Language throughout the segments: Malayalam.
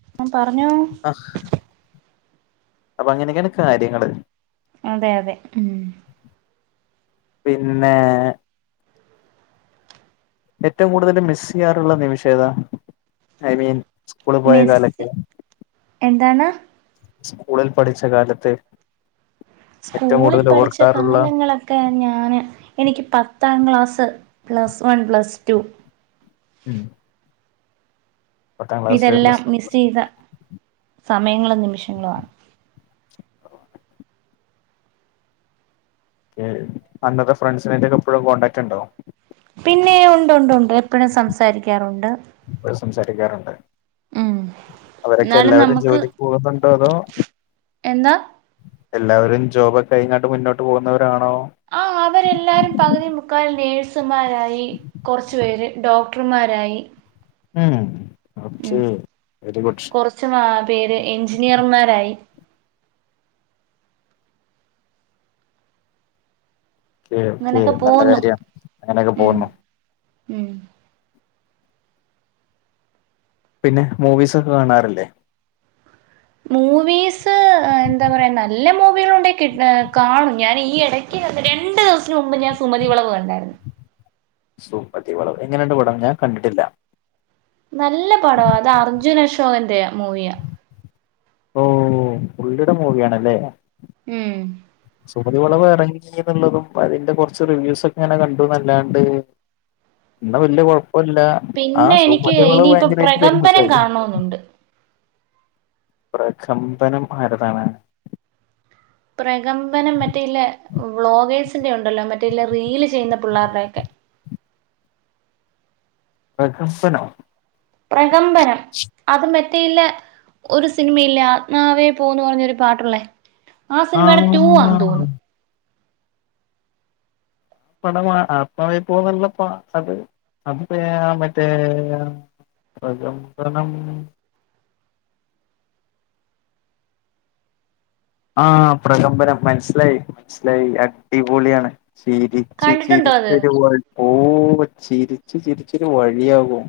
ഉ ആ പറഞ്ഞോ? ആ അപ്പൊ അങ്ങനെയൊക്കെയാണ് കാര്യങ്ങള്. അതെ അതെ ഉം പിന്നെ ഏറ്റവും കൂടുതൽ മിസ് ചെയ്യാറുള്ള നിമിഷേതാ? ഐ മീൻ സ്കൂളിൽ പോയ മെസ്സി കാലൊക്കെ എന്താണ്? സ്കൂളിൽ പഠിച്ച കാലത്ത് ഏറ്റവും സ്കൂളിൽ കൂടുതൽ പഠിച്ച ഓർക്കാറുള്ള കാലങ്ങള ഒക്കെ ഞാന് എനിക്ക് പത്താം class plus one plus two ഉം പത്താം ക്ലാസ് ഇതെല്ലാം plus one miss plus two ചെയ്ത സമയങ്ങളും നിമിഷങ്ങളും ആണ്. അന്നത്തെ ഫ്രണ്ട്സിനായിട്ടൊക്കെ എപ്പോഴും കോൺടാക്റ്റ് ഉണ്ടാവോ? പിന്നെ ഉണ്ട് ഉണ്ട് ഉണ്ട്. എപ്പോഴും സംസാരിക്കാറുണ്ട്. ഒരു സംസാരിക്കാറുണ്ട്. ഉം അവരൊക്കെ എന്നാലും എല്ലാവരും നമുക്ക് ജോലിക്ക് പോകുന്നുണ്ടോ? അതോ എന്താ എല്ലാവരും ജോബക്കെ കഴങ്ങോട്ട് മുന്നോട്ട് പോകുന്നവരാണോ? ആ അവരെല്ലാരും പകുതി മുക്കാൽ നേഴ്സുമാരായി കുറച്ചു പേര് ഡോ ഡോക്ടർമാരായി. ഉം [unintelligible] വെരി ഗുഡ്. [unintelligible] പേര് എഞ്ചിനീയർമാരായി. ഓക്കെ ഓക്കേ അങ്ങനൊക്കെ നല്ല പോന്നു കാര്യം അങ്ങനെയൊക്കെ ഉം പോകുന്നു. ഉം പിന്നെ മൂവീസ് ഒക്കെ കാണാറല്ലേ? മൂവീസ് എന്താ പറയാ നല്ല മൂവികളുണ്ട കിട്ട കാണും ഞാൻ ഈ ഇട രണ്ട് ദിവസത്തിന് മുമ്പ് ഞാൻ സുമതി വിളവ് കണ്ടായിരുന്നു. സുമതി വളവ് എങ്ങനെയണ്ട് പടം ഞാൻ കണ്ടിട്ടില്ല. നല്ല പടമാണ്. അത് അർജുൻ അശോകന്റെ മൂവിയ ഓ പുള്ളിയുടെ മൂവിയണല്ലേ? മ് സുമതി വളവ് ഇറങ്ങി യുന്നുള്ളതും അതിന്റെ കൊറച്ച് റിവ്യൂസ് ഒക്കെ ഇങ്ങനെ കണ്ടു നല്ലാണ്ട്. ന്നാ വല്യാ കുഴപ്പില്ല ആ പിന്നെ സുമതിവളവ് ഭയങ്കരിയിട്ട് ഫൈമോസ് ആയിനു. പ്പണ്ട് പ്രകമ്പനം ആരതാണ്? പ്രകമ്പനം മറ്റേല വ്ളോഗേഴ്സിൻന്റെറെ ഉണ്ടല്ലോ മറ്റേല റീല് ചെയ്യുന്ന പിള്ളേരുടെക്കെ. പ്രഹസന്നോ? പ്രകമ്പനം അത് മെറ്റയില്ലേ ഒരു സിനിമയില്ലേ ആത്മാവേ പോന്ന് പറഞ്ഞൊരു പാട്ടൊള്ളേ ആ സിനിമയുടെ ടൂ ആന്ന് തോന്നുന്നു. പട ആത്മാവ പോന്നല്ലപ്പ അത് അത് മറ്റേ പ്രകമ്പനം ആഹ് പ്രകമ്പനം മനസ്സിലായി മനസ്സിലായി അടിപൊളിയാണ് ചിരി കണ്ടിട്ടുണ്ടോ അത് ചിരിചിരിച്ചൊരു വ ഓ ചിരിച്ച് ചിരിച്ചൊരു വഴിയാവും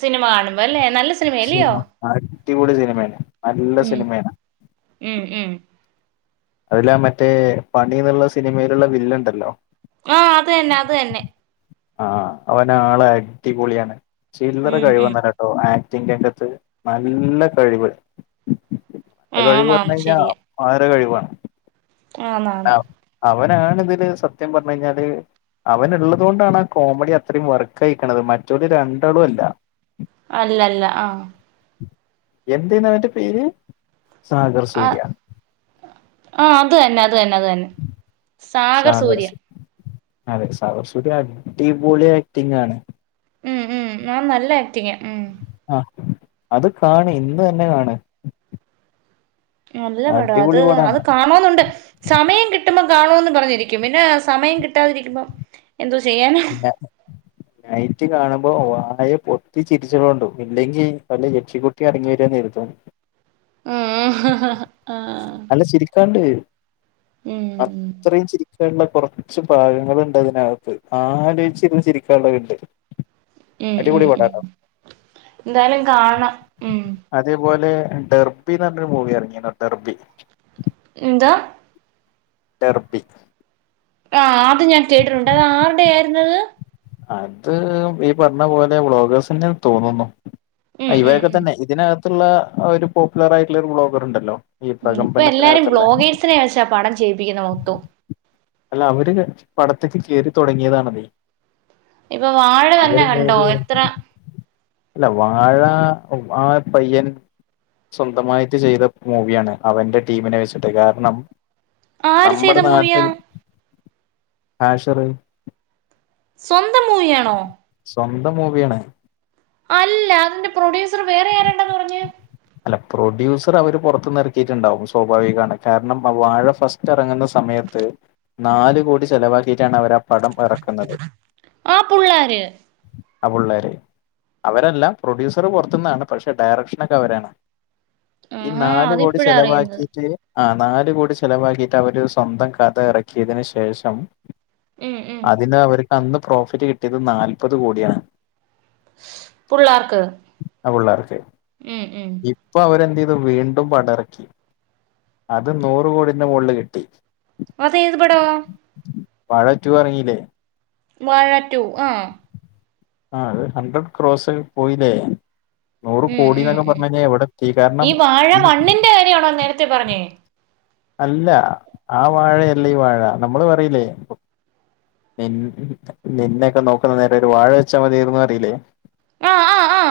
സിനിമ കാണുമ്പോ അല്ലെ നല്ല സിനിമ അടിപൊളി സിനിമയാണ് നല്ല ഉം സിനിമയാണ്. ഉം ഉം അതില്ല മറ്റേ പണി എന്നുള്ള സിനിമയിലുള്ള വില്ലൻണ്ടല്ലോ? ഉം അത് തന്നെ അത് തന്നെ. ആഹ് അവൻ ആളെ അടിപൊളിയാണ് ചില്ലറ ഉം ഉം കഴിവൊന്നുല ഓഹ് ആക്ടിങ് രംഗത്ത് നല്ല കഴിവ് ആഹ് കഴിവ് പറഞ്ഞു ആന്നാന്ന് കഴിഞ്ഞാൽ ശരിയാ ആപാര കഴിവാണ് ആന്നാന്ന് ആഹ് അവനാണ് ഇതില് സത്യം പറഞ്ഞു കഴിഞ്ഞാല് അവനള്ളത് കൊണ്ടാണ് ആ കോമഡി അത്രയും വർക്കയീക്കണത് മറ്റൊരു രണ്ടാളും അല്ല. അല്ല അല്ല ആഹ് എന്തന്ന്ന്റെ പേര് സാഗർ ആഹ് സൂര്യ. ആഹ് അത് തന്നെ അത് തന്നെ അത് തന്നെ. സാഗർ സഗർ സൂര്യ സു അതെ സഗർസൂര്യ അടിപൊളി ആക്ടിംഗ് ആണ്. ഉം ഉം ഞാൻ നല്ല ആക്ടിങ് ഉം ആഹ് അത് കണ് ഇന്ന് തന്നെ കാണ്. നല്ല പടം അത് അടിപൊളി പടാണ് അത് കാണോന്നൊണ്ട്. സമയം കിട്ടുമ്പോ കാണുന്ന് പറഞ്ഞിരിക്കും പിന്നെ സമയം കിട്ടാതിരിക്കുമ്പോ എന്തോ ചെയ്യാന? പിന്നേ? നൈറ്റ് കാണുമ്പോ വായ പൊത്തി ചിരിച്ചൊളോണ്ടൂ ഇല്ലെങ്കിൽ വല്ല യക്ഷിക്കുട്ടി ഇറങ്ങി വരാന്ന് കര്തും. ആഹ് ഹ ഹ അല്ല ചിരിക്കാണ്ട് ഉം ഉം അത്രയും ചിരിക്കാനുള്ള കൊ കൊറച്ച് ഭാഗങ്ങളുണ്ട് അതിനത്ത് ആലോച്ചിരുന്ന് ചിരിക്കാനുള്ളണ്ട്. ഉം ഉം ഉം എന്താലും കാണണം ഉം. അതേപോലെ ഡെർബിന്ന് പറഞ്ഞൊരു മൂവി ഇറങ്ങിണ് ഡെർബി. എന്താ? ഡർബി. ആഹ് അത് ഞാൻ കേട്ടിട്ടുണ്ട് അത് ആരുടെ ആരുന്ന്? അത് ഈ പറഞ്ഞ പോലെ ബ്ളോഗേഴ്സിന്റെയാ തോന്നുന്നു ആ ഉം ഉം ഇവരൊക്കെ ഉം തന്നെ. ഇതിനകത്തുള്ള ഒരു പോപ്പുലർ ആയിട്ടുള്ള ഒരു വ്ളോഗർ ഇണ്ടല്ലോ? ഉം ഇപ്പ എല്ലാരും ബ്ലോഗേഴ്സിനെ വെചാ പടം ചെയ്യിപ്പിക്കുന്നേ മൊത്തോം അല്ല അവര് പടത്ത്ക്ക് കേറി തൊടങ്ങിയതാണ് അത്. ഇപ്പൊ വാഴന്നെ കണ്ടോ മൂവി എത്ര അല്ല വാഴ വ പയ്യൻ- സ്വന്തമായിട്ട് ചെയ്ത മൂവിയാണ് അവന്റെ ടീമിനെ വെച്ചിട്ട് കാരണം ആര് ചെയ്ത നമ്മടെ മൂവിയാ നാട്ടിൽ ഹാഷിറ് സ്വന്തം മൂവിയണോ സ്വന്തം മൂവിയാണ് അല്ല അതിന്റെ പ്രൊഡ്യൂസറ് വേറെ ആരാണ്ടാന്ന് പറഞ്ഞ് അ അല്ല പ്രൊഡ്യൂസറ് അവര് പൊറത്ത്ന്ന് എറക്കിയിട്ടുണ്ടാവും സ്വാഭാവികാണ് കാരണം വാഴ ഫസ്റ്റ് എറങ്ങുന്ന സമയത്ത് നാലു കോടി ചെലവാക്കീട്ടാണ് അവർ ആ പടം എറക്കുന്നത് ആ പുള്ളാര് ആ പുള്ളേര് അവരല്ല പ്രൊഡ്യൂസറ് പൊറത്തുന്നാണ് പക്ഷെ ഡയറക്ഷനൊക്കെ അവരാണ് ഈ ആഹാ നാല് കോടി അതിപ്പഴാ അറിയുന്നത് ചെലവാക്കീറ്റ് ആഹ് നാല് കോടി ചെലവാക്കിട്ട് അവര് സ്വന്തം കഥ ഇറക്കിയതിന് ശേഷം ഉം ഉം അതിന് അവർക്ക് അന്ന് പ്രോഫിറ്റ് കിട്ടിയത് നാല്പത് കോടിയാണ് പുള്ളാർക്ക് [unintelligible] ഉം ഉം ഇ ഇപ്പ അവര് എന്ത് ചെയ്തു വീണ്ടും പടം എറക്കി അത് നൂറ് കോടിന്റെ മോളില് കിട്ടി അത് ഏതു പടവാ വാഴ ടു എറങ്ങീലേ വാഴ ടു ആഹ് ആഹ് അത് ഹൺഡ്രഡ് ക്രോസ് പോയിലേ നൂറ് ഉം കോടി ഉം എന്നൊക്കെ ഉം പറഞ്ഞ് കഴിഞ്ഞാ എവിട എത്തി കാരണം ഈ [unintelligible] കാര്യാണോ നേരത്തെ പറഞ്ഞേ അല്ല ആ വാഴയല്ല ഈ വാഴ നമ്മള് പറയിലേ [unintelligible] നിന്നേക്ക നോക്കുന്ന നേരെം ഒരു വാഴ വെച്ചാ മതിയാർന്നു അറിയില്ലേ ആ ആ ആ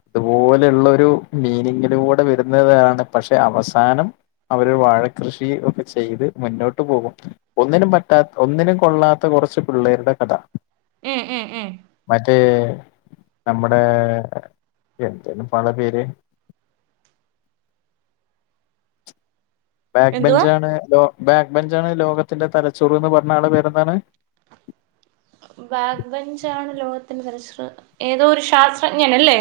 അതു പോലെയുള്ള ഒരു മീനിങ്ങിലൂടെ വരുന്നതാണ് പക്ഷെ അവസാനം അവര് വാഴ കൃഷി ഒക്കെ ചെയ്ത് മുന്നോട്ട് പോകും ഒന്നിനും പറ്റാ ഒന്നിനും കൊള്ളാത്ത കറച്ച് പിള്ളേരുടെ കട ഉം ഉം ഉം മറ്റേ നമ്മുടെ എന്തേണിപ്പോ അവളെ പേര് ബാക്ക് എന്തുവാ ബെഞ്ചാണ് ലോ ബാക്ക് ബെഞ്ചാണ് ലോകത്തിന്റെ തലച്ചോറ് ന്ന് പറഞ്ഞ ആളെ പേരെന്താണ് ബാക്ക് ബഞ്ചാണ് ലോകത്തിന്റെ തലച്ചോർ ഏതോ ഒരു ശാസ്ത്രജ്ഞനല്ലേ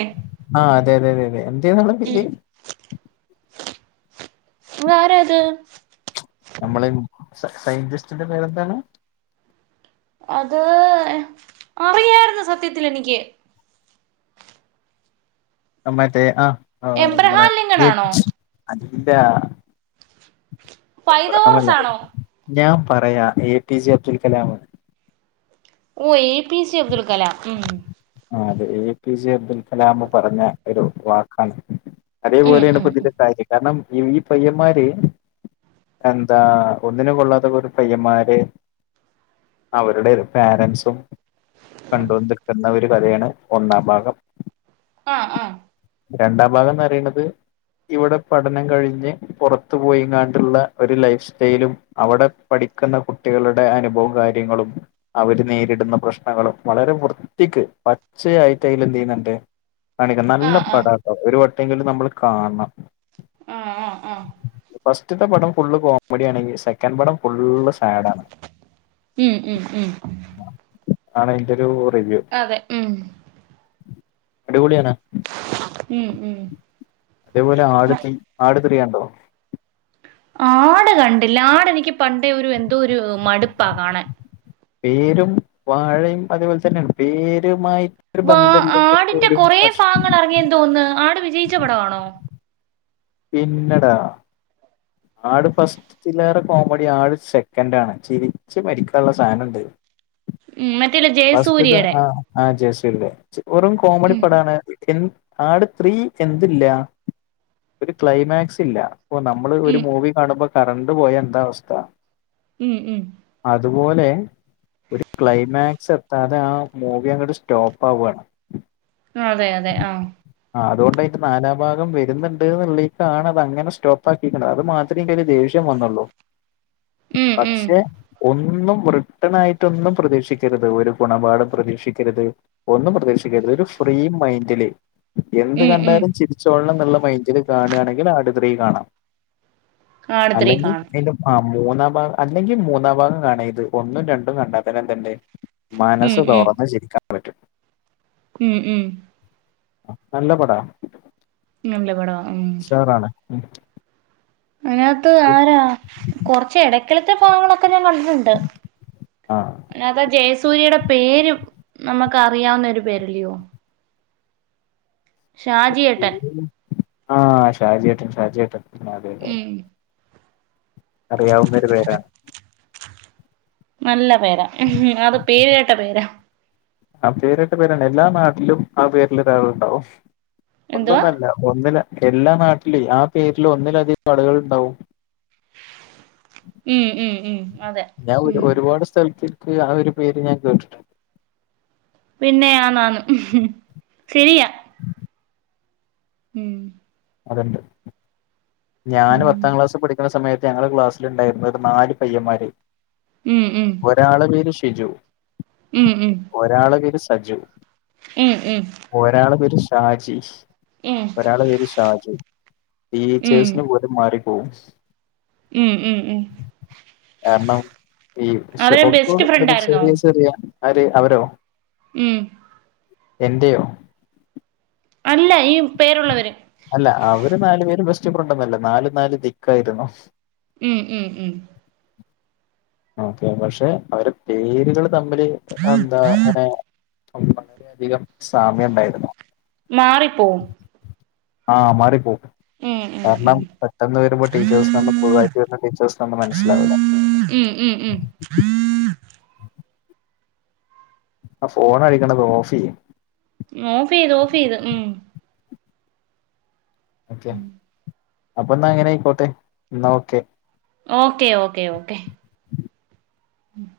ആഹ് അതെ അതെ അതെ അതെ എന്തായിരുന്നു ആളെ പേര് അത് ആരാത് നമ്മളെ സ സയന്റിസ്റ്റിന്റെ പേരെന്താണ് അത് അറിയായിരുന്നു സത്യത്തില് എനിക്ക് മറ്റേ ആഹ് ആഹ് നമ്മളെ എബ്രഹാം ലിങ്കൺ ആണോ [unintelligible] അതിന്റാ എബ്രഹാമല്ല പൈതോറസ് ആണോ ഞാൻ പറയാ A P J Abdul Kalam ഓഹ് A P J Abdul Kalam മ്ഹ് ആഹ് അതെ A P J Abdul Kalam പറഞ്ഞ ഒരു വാക്കാണ് അതേ ഉം പോലെയാണ് ഉം ഇപ്പ ഉം ഇതിന്റെ [unintelligible] കാരണം ഈ പയ്യന്മാര് എന്താ ഒന്നിനും കൊള്ളാത്ത കൊറേ പയ്യന്മാര് അവരുടെ പാരൻസും കണ്ടോണ്ട് നിക്കുന്നവര് [unintelligible] കഥേണ് ഒന്നാം ഭാഗം ആഹ് ആഹ് രണ്ടാം ഭാഗം എന്ന് പറേണത് ഇവിടെ പഠനം കഴിഞ്ഞ് പൊറത്തു പോയിങ്ങാണ്ട്ള്ള ഒരു ലൈഫ് സ്റ്റൈലും അവടെ പഠിക്കുന്ന കുട്ടികളുടെ അനുഭവോം കാര് [unintelligible] അവര് നേരിടുന്ന പ്രശ്നങ്ങളും വളരെ വൃ ത്തിക്ക് പച്ചയായിട്ട് അയില് എന്ത് ചെയ്യ്ന്ന്ണ്ട് [unintelligible] നല്ല ആഹ് ആഹ് പടാ ഒരു വട്ടേങ്കിലും നമ്മള് കാണണം ആഹ് ആഹ് ആഹ് ഫസ്റ്റ്ത്തെ പടം ഫുള്ള് കോമഡി ആണെങ്കി സെ [unintelligible] പടം ഫുള്ള് സാഡാണ് ഉം ഉം ഉം ആണ്അയ്ന്റൊരു റിവ്യൂ അതെ ഉം അടിപൊളിയാണ് ഉം ഉം അതേപോലെ ആട് തീ ആട് ത്രി കണ്ടോ ആട് കണ്ടില്ല ആട് എനിക്ക് പണ്ടേ ഒരു എന്തോ ഒരു മടുപ്പാ കാണാൻ പേരും വാഴയും അതേപോലെ തന്നെയാണ് പേരുമായി വാ ആടിന്റെ കൊറേ ഭാഗങ്ങള് ഇറങ്ങിയന്ന് തോന്നുന്ന് ആട് വിജയിച്ച പടവാണോ പിന്നെടാ ആട് ഫസ്റ്റിലേറെ കോമഡി ആട് സെക്കന്റ് ആണ് ചിരിച്ച് മരിക്കാള്ള സാധനണ്ട് മ്ഹ് മറ്റേല്ല ജ് ഫസ്റ്റ് ഇത് ആഹ് ആഹ് ജയസൂര്യന്റ വെറും കോമഡി ഉം പടാണ് ആട് ത്രീ എന്തില്ല ഒരു ക്ലൈമാക്സ് ഇല്ല ഇപ്പൊ നമ്മള് ഒരു ഉം മൂവി കാണുമ്പോ കരണ്ട് പോയ എന്താ അവസ്ഥ ഉം ഉം അതുപോലെ ഒരു ക്ലൈമാക് സെത്താതെ ആ മൂവി അങ്ങട് സ്റ്റോപ്പ് ആവാണ് ആഹ് അതെ അതെ ആഹ് അത് കൊണ്ട്അയിന്റെ നാലാംഭാഗം വരുന്നുണ്ട് എന്നുള്ളേട്ടാണ് അത് അങ്ങനെ സ്റ്റോപ്പ് ആ ‌ക്കിയേക്കണത് അത് മാത്രേ ഇൻക്ക് ദേഷ്യം വന്നൊള്ളൂ ഉം ഉം പക്ഷെ ഒ ന്നും റിട്ടൺ ആയിട്ടൊന്നും പ്രതീക്ഷിക്കരുത് ഒരു ഗുണപാഠം പ്രതീക്ഷിക്കരുത് ഒന്നും പ്രതീക്ഷിക്കരുത് ഒരു ഫ്രീ മയ്ന്റില് എന്ത് ഉം ഉം കണ്ടാലും ചിരിച്ചോളണം എന്നുള്ള മൈൻന്റില് കാണയാണെങ്കിൽ ആട് ത്രി കാണാം ആട് ത്രീ അല്ലെങ്കി കാണും അയ്ലും ആഹ് മൂന്നാ ഭാഗം അല്ലെങ്കി മൂന്നാം ഭാഗം കാണാ ഇത് ഒന്നും രണ്ടും കണ്ടാത്തന്നെ എന്ത്ണ്ട് ഉം മനസ്സ് ഉം തൊറന്ന് ചിരിക്കാൻ പറ്റും. ഉം ഉം നല്ല പടാ നല്ല പടവാ ഉം ഷുവറാണ് ഉം അതിനാത്ത് ആരാ കുറച്ച് ഇടയ്ക്കിലത്തെ ഭാഗങ്ങളൊക്കെ ഞാൻ ക ണ്ടിട്ടെണ്ട് ആ അയ്നാത്ത് ആ ജയസൂര്യയുടെ പേരും നമുക്ക് അറിയാവുന്ന ഒരു പേരല്ലയോ ഷാജിയേട്ടൻ ആഹ് ഷാജിയേട്ടൻ ഷാജിയേട്ടൻ അതെ അതെ ഉം അറിയാവുന്നൊരു പേരാണ് നല്ല പേരാ അത് പേര്കേട്ട പേരാ ആഹ് പേരുകേട്ട പേരാണ് എല്ലാ നാട്ടിലും ആ പേരിലൊരാളുണ്ടാവും എന്തുവാ ഒന്നൊന്നല്ല ഒന്നില് എല്ലാ നാട്ടിലേ ആ പേരില് ഒന്നിലധികം കടകളിണ്ടാവും ഉം ഉം ഉം അതെ ഞാൻ ഉം ഒരുപാട് സ്ഥലത്തിക്ക് ആ ഒരു പേര് ഞാൻ കേട്ടിട്ടിണ്ട് പിന്നെ ആന്നാന്നു ശരിയാ ഉം അതെണ്ട് ഞാന് ഉം പത്താം ക്ലാസ് പഠിക്കണ സമയ ത്ത് ഞങ്ങടെ ക്ലാസ്സിൽ ഇണ്ടായിരുന്ന് ഒരു നാല് പയ്യന്മാര് ഉം ഉം ഒരാളെ പേര് ഷിജു ഉം ഉം ഒരാളെ പേര് സജു ഉം ഉം ഒരാളെ പേര് ഷാജി ഒരാളെ പേര് ഷാജു ഉം ടീച്ചേഴ്സിന് പോലും മാറിപ്പോവും ഉം ഉം ഉം കാരണം ഈ അവര് ബെസ്റ്റ് ഫ്രണ്ട് [unintelligible] ആയിരുന്നോ ചെറിയ ചെറിയ ആര് അവരോ? മ്. എന്റെയോ? അല്ല ഈ പേരുള്ളവര്- അല്ല അവര് നാലു പേരും ബെസ്റ്റ്ഫ്രണ്ടൊന്നല്ല നാല് നാല് ദിക്കായിരുന്നാ- മ മ് മ് ഓക്കെ പക്ഷെ അവരെ പേരുകൾ തമ്മില് അതെന്താ ങ്ങനെ [unintelligible] യധികം സാമ്യം ഉണ്ടായിരുന്നു മാറിപ്പോവും ആഹ് മാറി പോവും. ഉം ഉം കാരണം ഉം പെട്ടെന്ന് വരുമ്പോൾ ടീച്ചേഴ്സ് [unintelligible] പൊതുവായിറ്റ് വരുന്ന ടീച്ചേഴ്സിനമ്മൾ മനസ്സിലാവില്ല മ്ം മ്ം മ്മ് ആ ഫോൺ അടിക്കണത് ഓഫ് ചെയ്- ഓഫ് ചെയ്തു ഓഫ്ചെയ്തു മ്മ് ഓക്കെ അപ്പൊ എന്നാ അങ്ങനെ ആയിക്കോട്ടെ എന്നാ ഓക്കെ. ഓക്കെ ഓക്കെ ഓക്കെ- മ്മ്.